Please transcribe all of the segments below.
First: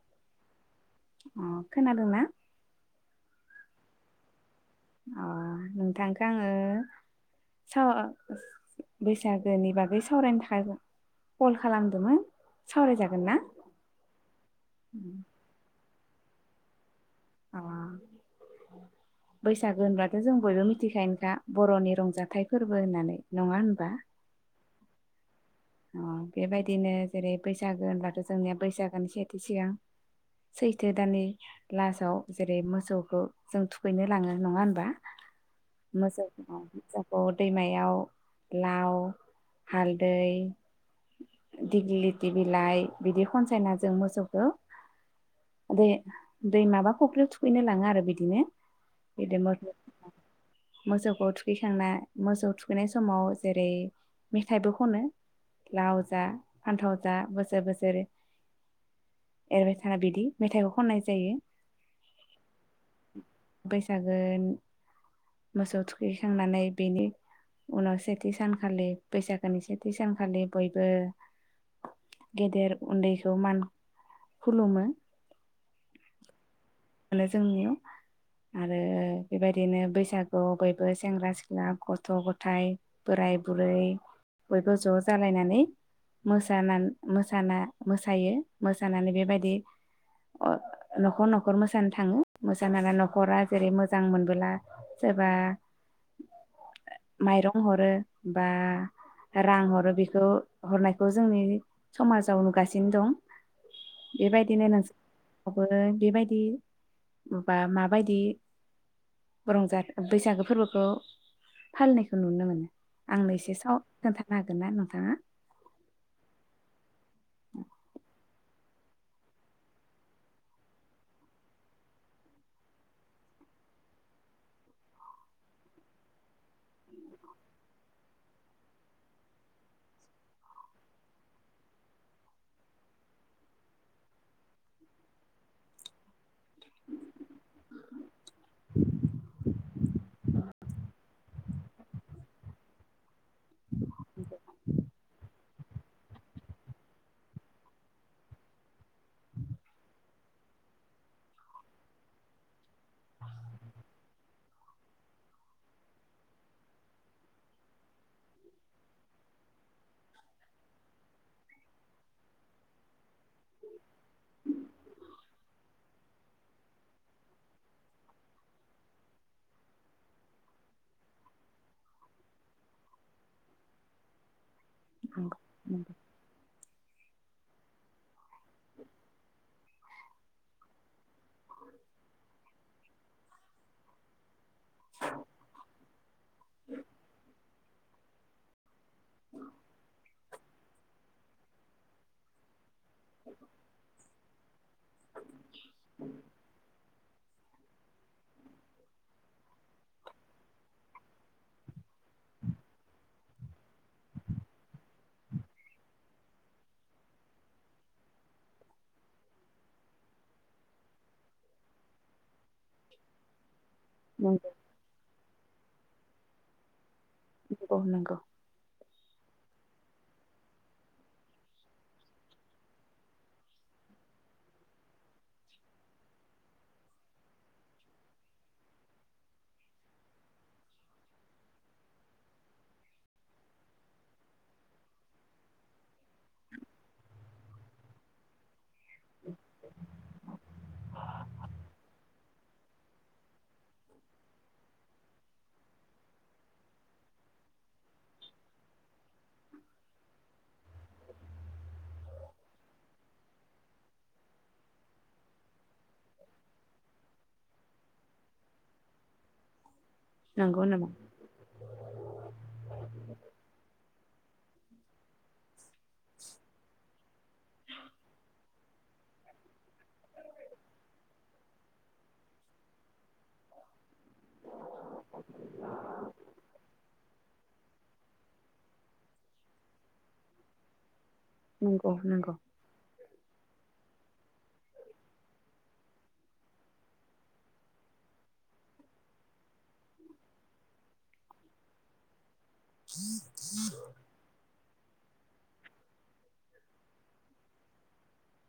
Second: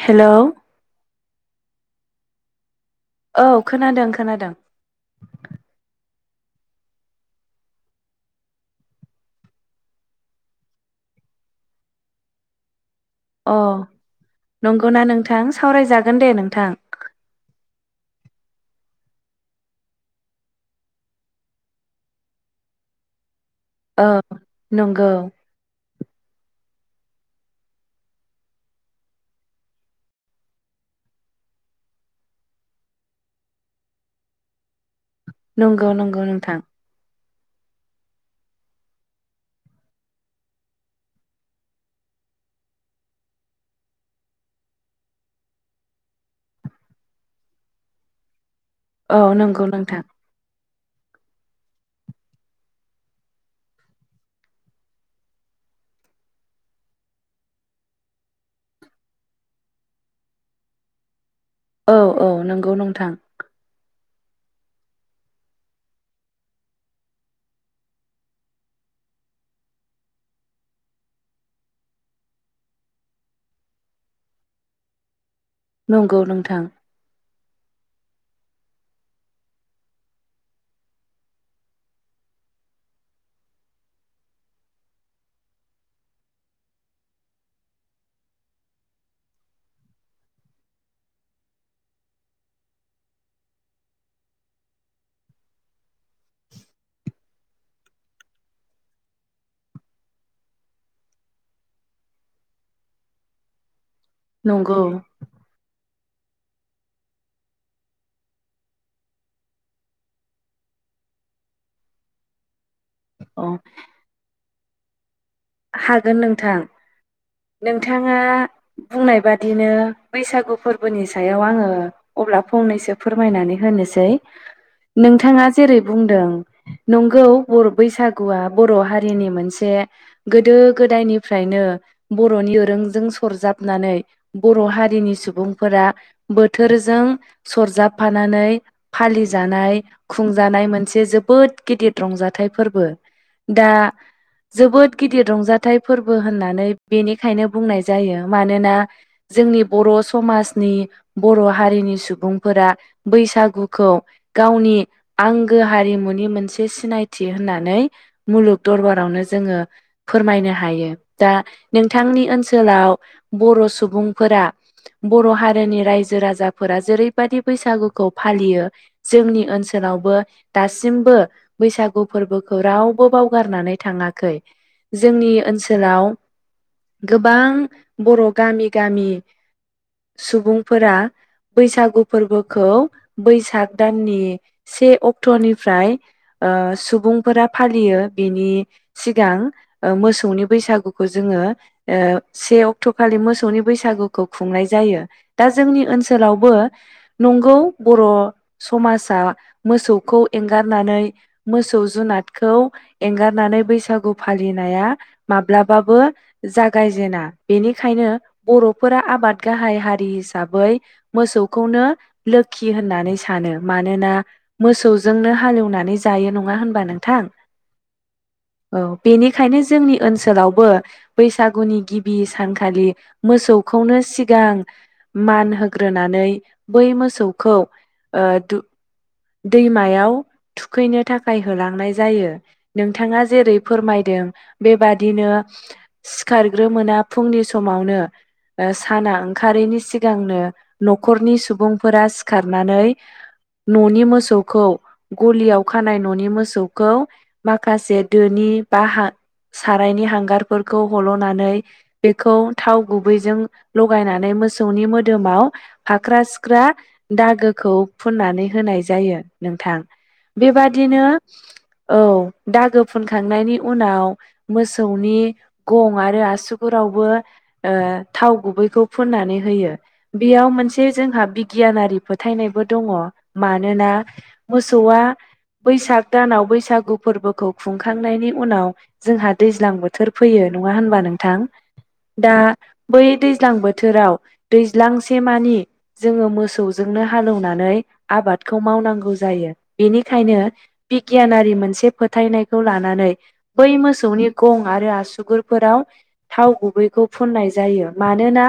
Hello अ खोनादोंना औ खोनादों खोनादों अ नोंथांखौ आङो समाव बैसागोनि बागै सावरायनो थाखाय कल खालामदोंमोन सावरायजागोन ना अ नंगौना नोंथां सावरायजा गोन दे नोंथां अ बैसागो होनबथ' जों बयबो मिथिखायोनखा बर'नि रंजाथाइ फोरबो होननानै नङा होनबा औ नंगौ अ बेबायदिनो जेरै बैसागो होनब्लाथ' जोंनिया बैसागोनि सेथि सिगां सैथो दाननि लासाव जेरै मोसौखौ जों थुखैनो लाङो नङा होनबा। नंगौ नंगौ नोंथां अ दैमायाव लाव हालदै दिग्लिथि बिलाइ बिदि खनसायना जों मोसौखौ दे दै माबा फुख्रियाव थुखैनो लाङो आरो बिदिनो। औ बिदि नंगौ नोंथां मोसौखौ थुखैखांना मोसौ थुखैनाय समाव जेरै मेथाइबो खनो। लाव जा फान्थाव जा बोसोर बोसोर एरबाय थानाय बिदि मेथाइखौ खननाय जायो। औ औ नंगौ नोंथां। सागोन मोसौ थुखैखांनानै बेनि उनाव सेथि सानखालि बैसागोनि सेथि सानखालि बयबो गेदेर उन्दैखौ मान खुलुमो। नंगौ नोंथां। मोनो जोंनियाव आरो बेबायदिनो बैसागुआव बयबो सेंग्रा सिख्ला गथ' गथायाइ बोराय बुरै बयबो ज' जालायनानै मोसा मोसाना मोसायो मोसानानै बेबायदि न'खर न खर मोसानो थाङो। मोसानानानै न'खरा जेरै मोजां मोनबोला सोरबा माइरं हरो बा रां हरो बेखौ हरनायखौ जोंनि समाजाव नुगासिनो दं। बेबायदिनो नंगौ नोंसि नावबो बे बाय दि होमबा माबायदि रंजा बैसागो फोरबोखौ फालिनायखौ नुनो मोनो? आंनो अ एसे स खोन्थानो हागोन ना नों? हा हागोन नोंथां नोंथाङा बुंनाय बादिनो बैसागु फोरबोनि सायाव आङो अब्ला फंनैसो फोरमायनानै होनोसै। नोंथाङा जेरै बुंदों नंगौ बर'बैसागुआ बर' हारिनि मोनसे गोदो गोदायनिफ्रायनो बर'नि ओरोंजों सरजाबनानै बर' हारिनि सुबुंफोरा बोथोरजों सरजाब फा नानै फालि जानाय खुंजानाय मोनसे जोबोद गिदिर रंजाथाइ फोरबो। दा जोबोद गिदिर रंजाथाइ फोरबो होननानै बेनिखायनो बुंनाय जायो मानोना जोंनि बर' समाजनि बर' हारिनि सुबुंफोरा बैसागुखौ गावनि आंगो हारिमुनि मोनसे सिनायथि होननानै मुलुग दरबारावनो जोङो फोरमायनो हायो। दा नोंथांनि ओनसोलाव बर' सुबुंफोरा बर' हारिनि रायजो राजाफोरा जेरैबायाददि बैसागुखौ फालियो जोंनि ओनसोलावबो दासिमबो बैसागु फोरबोखौ रावबो बावगारनानै थाङाखै। जोंनि नंगौ नंगौ ओनसोलाव गोबां बर' गामि गामि सुबुंफोरा बैसागु फोरबोखौ बैसाग दाननि से अक्ट'निफ्राय ओ सुबुंफोरा फालियो बिनि सिगां मोसौनि बैसागुखौ जोङो ओ से अ ट'खालि मोसौनि बैसागुखौ खुंनाय जायो। दा जोंनि ओनसोलाव बो नंगौ बर' समाजा मोसौखौ एंगारनानै मोसौ जुनादखौ एंगारनानै बैसागु फालि नाया माब्लाबाबो जागायजेना बेनिखायनो बर'फोरा आबाद गाहाय हारि हिसाबै मोसौखौनो लो खि होननानै सानो मानोना मोसौजोंनो हालेवनानै जायो नङा होनबा नोंथां नोंगौ नोंगौ औ बेनिखायनो जोंनि ओनसोलावबो बैसागुनि गिबि सानखालि मोसौखौनो सिगां मान होग्रोनानै बै मोसौखौ ओ दैमायाव थुखैनो थाखाय होलांनाय जायो नोंथाङा जेरै फोरमायदों बेबादिनो सिखारग्रोमोना फुंनि समावनो साना ओंखारैनि सिगांनो न'खरनि सुबुंफोरा सिखारनानै न'नि मोसौखौ गलियाव खानाय न'नि मोसौखौ माखासे दोनि बा हा सारायनि हांगारफोरखौ हल'नानै बेखौ थाव गुबैजों लगायनानै मोसौनि मोदोमाव फाख्रा सिख्रा दागोखौ फुननानै होनाय जायो नोंथां? नंगौ नंगौ नामा बेबादिनो औ दागो फुनखांनायनि उनाव मोसौनि गं आरो आसुगुरावबो ओ थाव गुबैखौ फुननानै होयो बेयाव मोनसे जोंहा बिगियानारि फोथायनायबो दङ। मानोना मोसौआ बैसाग दानाव बैसागु फोरबोखौ खुंखांनायनि उनाव जोंहा दैज्लां बोथोर फैयो नङा होनबा नों थां नंगौ नंगौ दा बै दैज्लां बोथोराव दैज्लांसे मानि जोङो मोसौजोंनो हालौनानै आबादखौ मावनांगौ जायो बेनिखायनो बिगियानारि मोनसे फोथायनाय खौ लानानै बै मोसौनि गं आरो आसुगुरफोराव थाव गुबैखौ फुननाय जायो मानोना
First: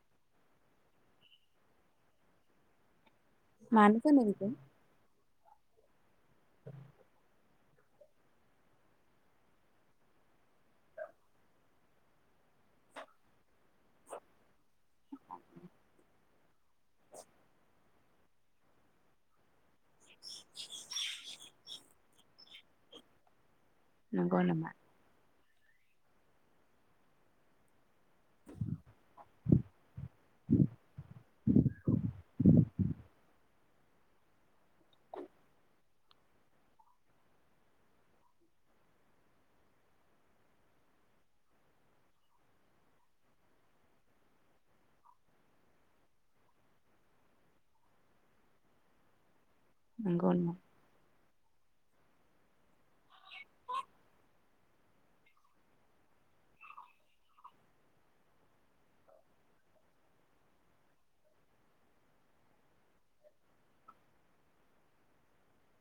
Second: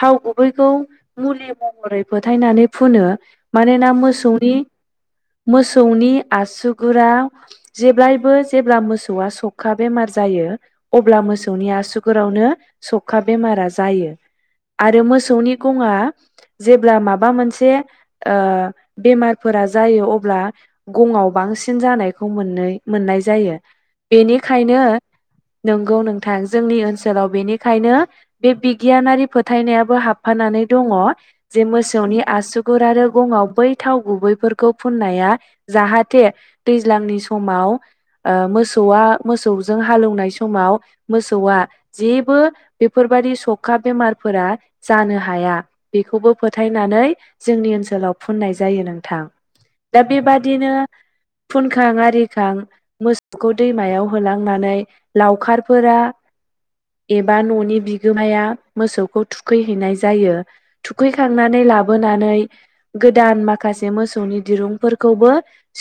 थाव गुबैखौ मुलि महरै फोथायनानै फुनो। मानोना मानो फोनो बेखौ? मोसौनि मोसौनि आसुगुराव जेब्लायबो जेब्ला मोसौआ सौखा बेमार जायो अब्ला मोसौनि आसुगुरावनो सौखा बेमारा जायो आरो मोसौनि गङआ जेब्ला माबा मोनसे ओ बेमारफोरा जायो अब्ला गंङाव बांसिन जानायखौ मोननै मोननाय जायो। नंगौ नामा बेनिखायनो नंगौ नोंथां जोंनि ओनसोलाव बेनिखायनो बे बिगियानारि फोथायनायाबो हाबफानानै दङ जे मोसौनि आसुगुर आरो गङाव बै थाव गुबैफोरखौ फुननाया जाहाथे दैज्लांनि समाव ओ मोसौआ मोसौजों हालौनाय समाव मोसौआ जेबो बेफोरबादि सौखा बेमारफोरा जानो हाया बेखौबो फोथायनानै जोंनि ओनसोलाव फुननाय जायो नोंथां। दा नंगौ नामा बेबादिनो फुनखां आरिखां मोसौखौ दैमायाव होलांनानै लावखारफोरा एबा न'नि बिगोमाया मोसौखौ थुखैहैनाय जायो। थुखैखांनानै लाबोनानै गोदान माखासे मोसौनि दिरुंफोरखौबो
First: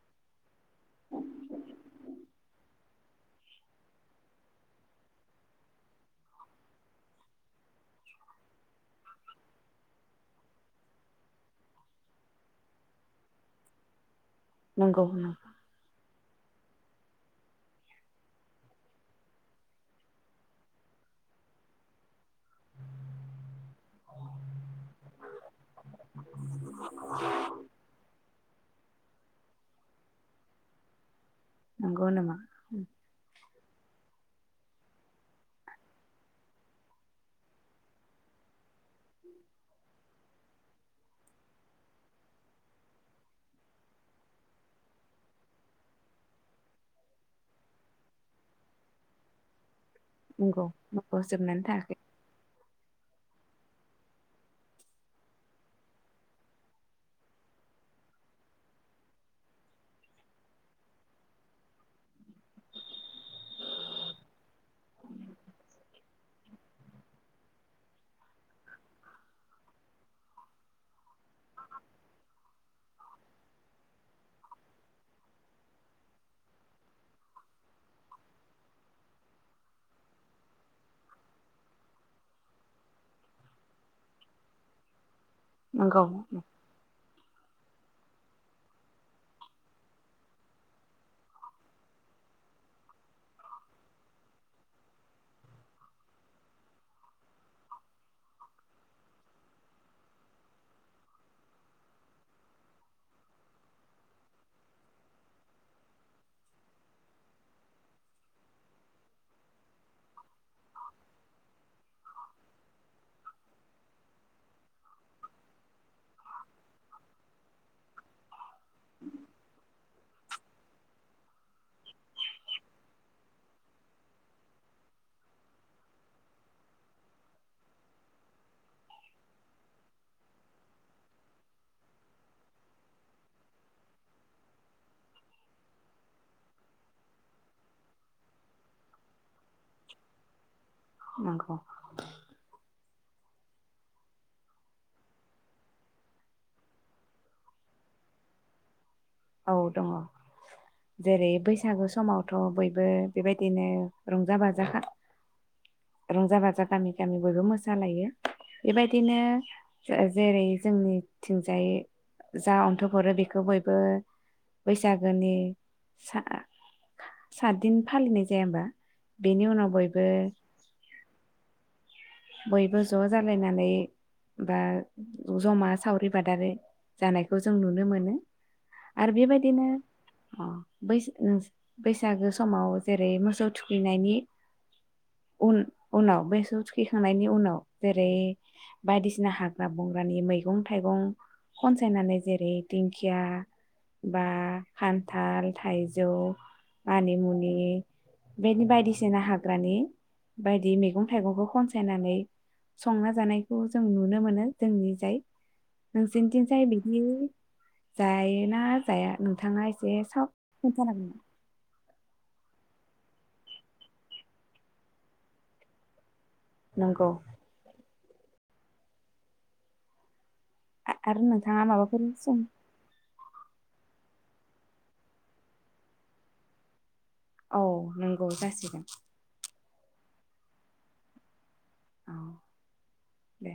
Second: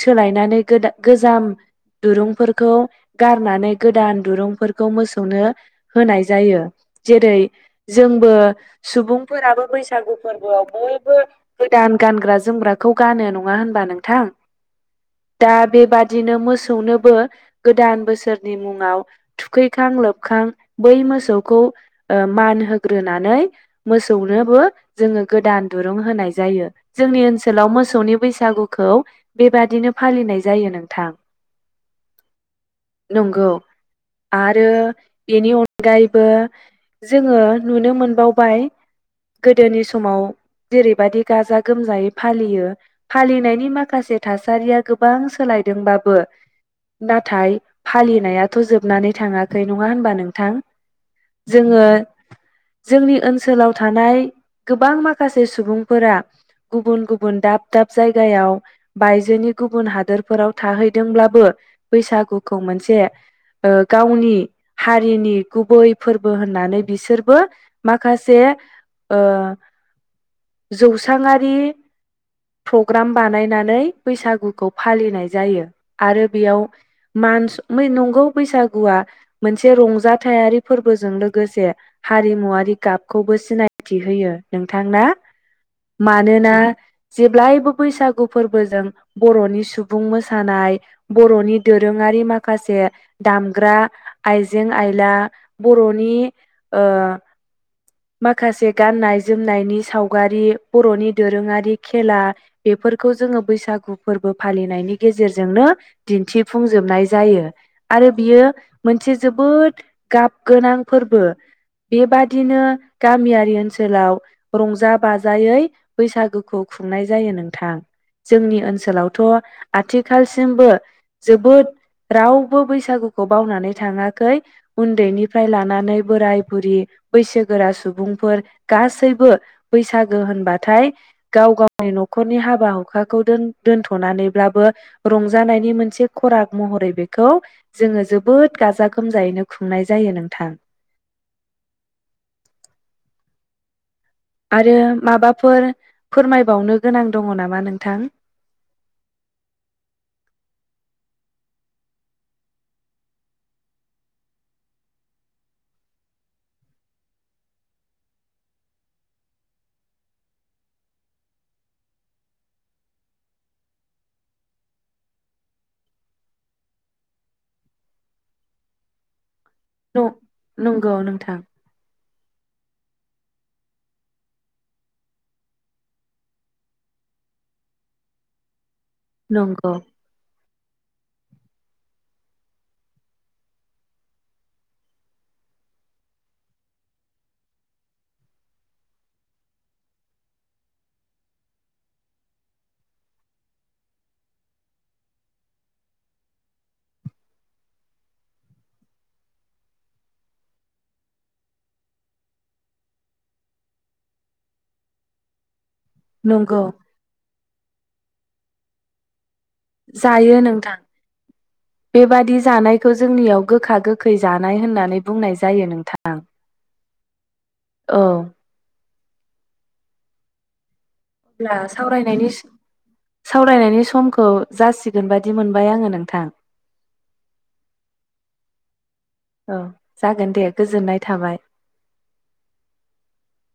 सोलायनानै गोद गोजाम दुरुंफोरखौ गारनानै गोदान दुरुंफोरखौ मोसौनो होनाय जायो जेरै जोंबो सुबुंफोराबो बैसागु फोरबोआव बयबो गो दान गानग्रा जोमग्राखौ गानो नङा होनबा नोंथां नंगौ नंगौ दा बेबादिनो मो सौनोबो गोदान बोसोरनि मुङाव थुखैखां लोबखां बै मोसौखौ ओ मान होग्रोनानै मोसौनोबो जोङो गोदान दुरुं होनाय जायो। जोंनि ओनसोलाव मोसौनि बैसागुखौ बेबादिनो फालिनाय जायो नोंथां। नोंगौ नामा? नंगौ आरो बेनि अनगायैबो जोङो नुनो मोनबावबाय गोदोनि समाव जेरैबायदि गाजा गोमजायै फालियो। फालिनायनि माखासे थासारिया गोबां सोलायदोंबाबो नाथाय फालिनायाथ' जोबनानै थाङाखै नङा होनबा नोंथां। नंगौ नंगौ जोबनानै जोङो थाङाखै जोंनि ओनसोलाव थानाय गोबां माखासे सुबुं फोर गुबुन गुबुन दाब दाब जायगायाव बायजोनि गुबुन हादोरफोराव थाहैदोंब्लाबो बैसागुखौ मोनसे ओ गावनि हारिनि गुबै फोरबो होननानै बिसोरबो माखासे ओ जौस्रांआरि प्रग्राम बानायनानै बैसागुखौ फालिनाय जायो। आरो बेयाव मान नंगौ बैसागुआ मोनसे रंजाथायारि फोरबोजों लोगोसे हारिमुआरि गाबखौबो सिनायथि होयो नोंथां ना। नंगौ मानोना जेब्लायबो बैसागु फोरबोजों बर'नि सुबुं मोसानाय बर'नि दोरोङारि माखासे दामग्रा, आइजें-आयला, बर'नि माखासे गाननाय जोमनायनि सावगारि बर'नि दोरोङारि खेला बेफोरखौ जोङो बैसागु फोरबो फालिनायनि गेजेरजोंनो दिन्थिफुंजोबनाय जायो आरो बियो मोनसे जोबोद गाब गोनां फोरबो बेबादिनो गामियारि ओनसोलाव रंजा-बाजा नोंथां। जोंनि ओनसोलावथ' आथिखालसिमबो जोबोद रावबो बैसागुखौ बावनानै थाङाखै। उन्दैनिफ्राय लानानै बोराय बुरि बैसोगोरा सुबुंफोर गासैबो बैसा गो होनबाथाय गाव गावनि न'खरनि हाबा हुखाखौ दोनथ'नानैब्लाबो रंजानायनि मोनसे खराग महरै बे जोङो जोबोद गाजा गोमजायैनो खुंनाय जायो नोंथां। नंगौ आरो माबाफोर फोरमायबावनो गोनां दङ नामा नोंथां? औ दङ जेरै बैसागु समावथ' बयबो बेबायदिनो रंजा बाजा रंजा बाजा गामि गामि बयबो मोसालायो बेबायदिनो जेरै जोंनिथिजाय जा अन्थब हरो बेखौ बयबो बैसागोनि सा सातदिन फालिनाय जाया होनबा नोंगौ नोंथां बयबो ज' जालायनानै बा जमा सावरि बादारि जानायखौ जों नुनो मोनो। आरो बेबायदिनो नंगौ उम बैस ओ बैसागो समाव जेरै मोसौ थुखैनायनि उन उनाव मोसौ थुख खांनायनि उनाव जेरै बायदिसिना हाग्रा बंग्रानि मैगं थाइगं खनसायनानै जेरै दिंखिया बा खान्थाल थाइजौ मानिमुनि बेदि बायदिसिना हाग्रानि बायदि मैगं थाइगंखौ खनसाय सायनानै संना जानायखौ जों नुनो मोनो जोंनि जाय नंगौ नोंसिनिथिजाय बिदि जायो ना जाया नोंथाङा एसे साब जायो नोंथां खोन्था नांगोन बेबादि जानायखौ जोंनियाव गोखा गोखै जानाय होननानै बुंनाय जायो नोंथां। नोंगौ औ आरो नोंथाङा माबाफोरो सावरायनायनि सम सावरायनायनि समखौ जासिगोन बादि मोनबाय आङो नोंथां औ नंगौ जासिगोन औ जागोन दे गोजोननाय थाबाय औ दे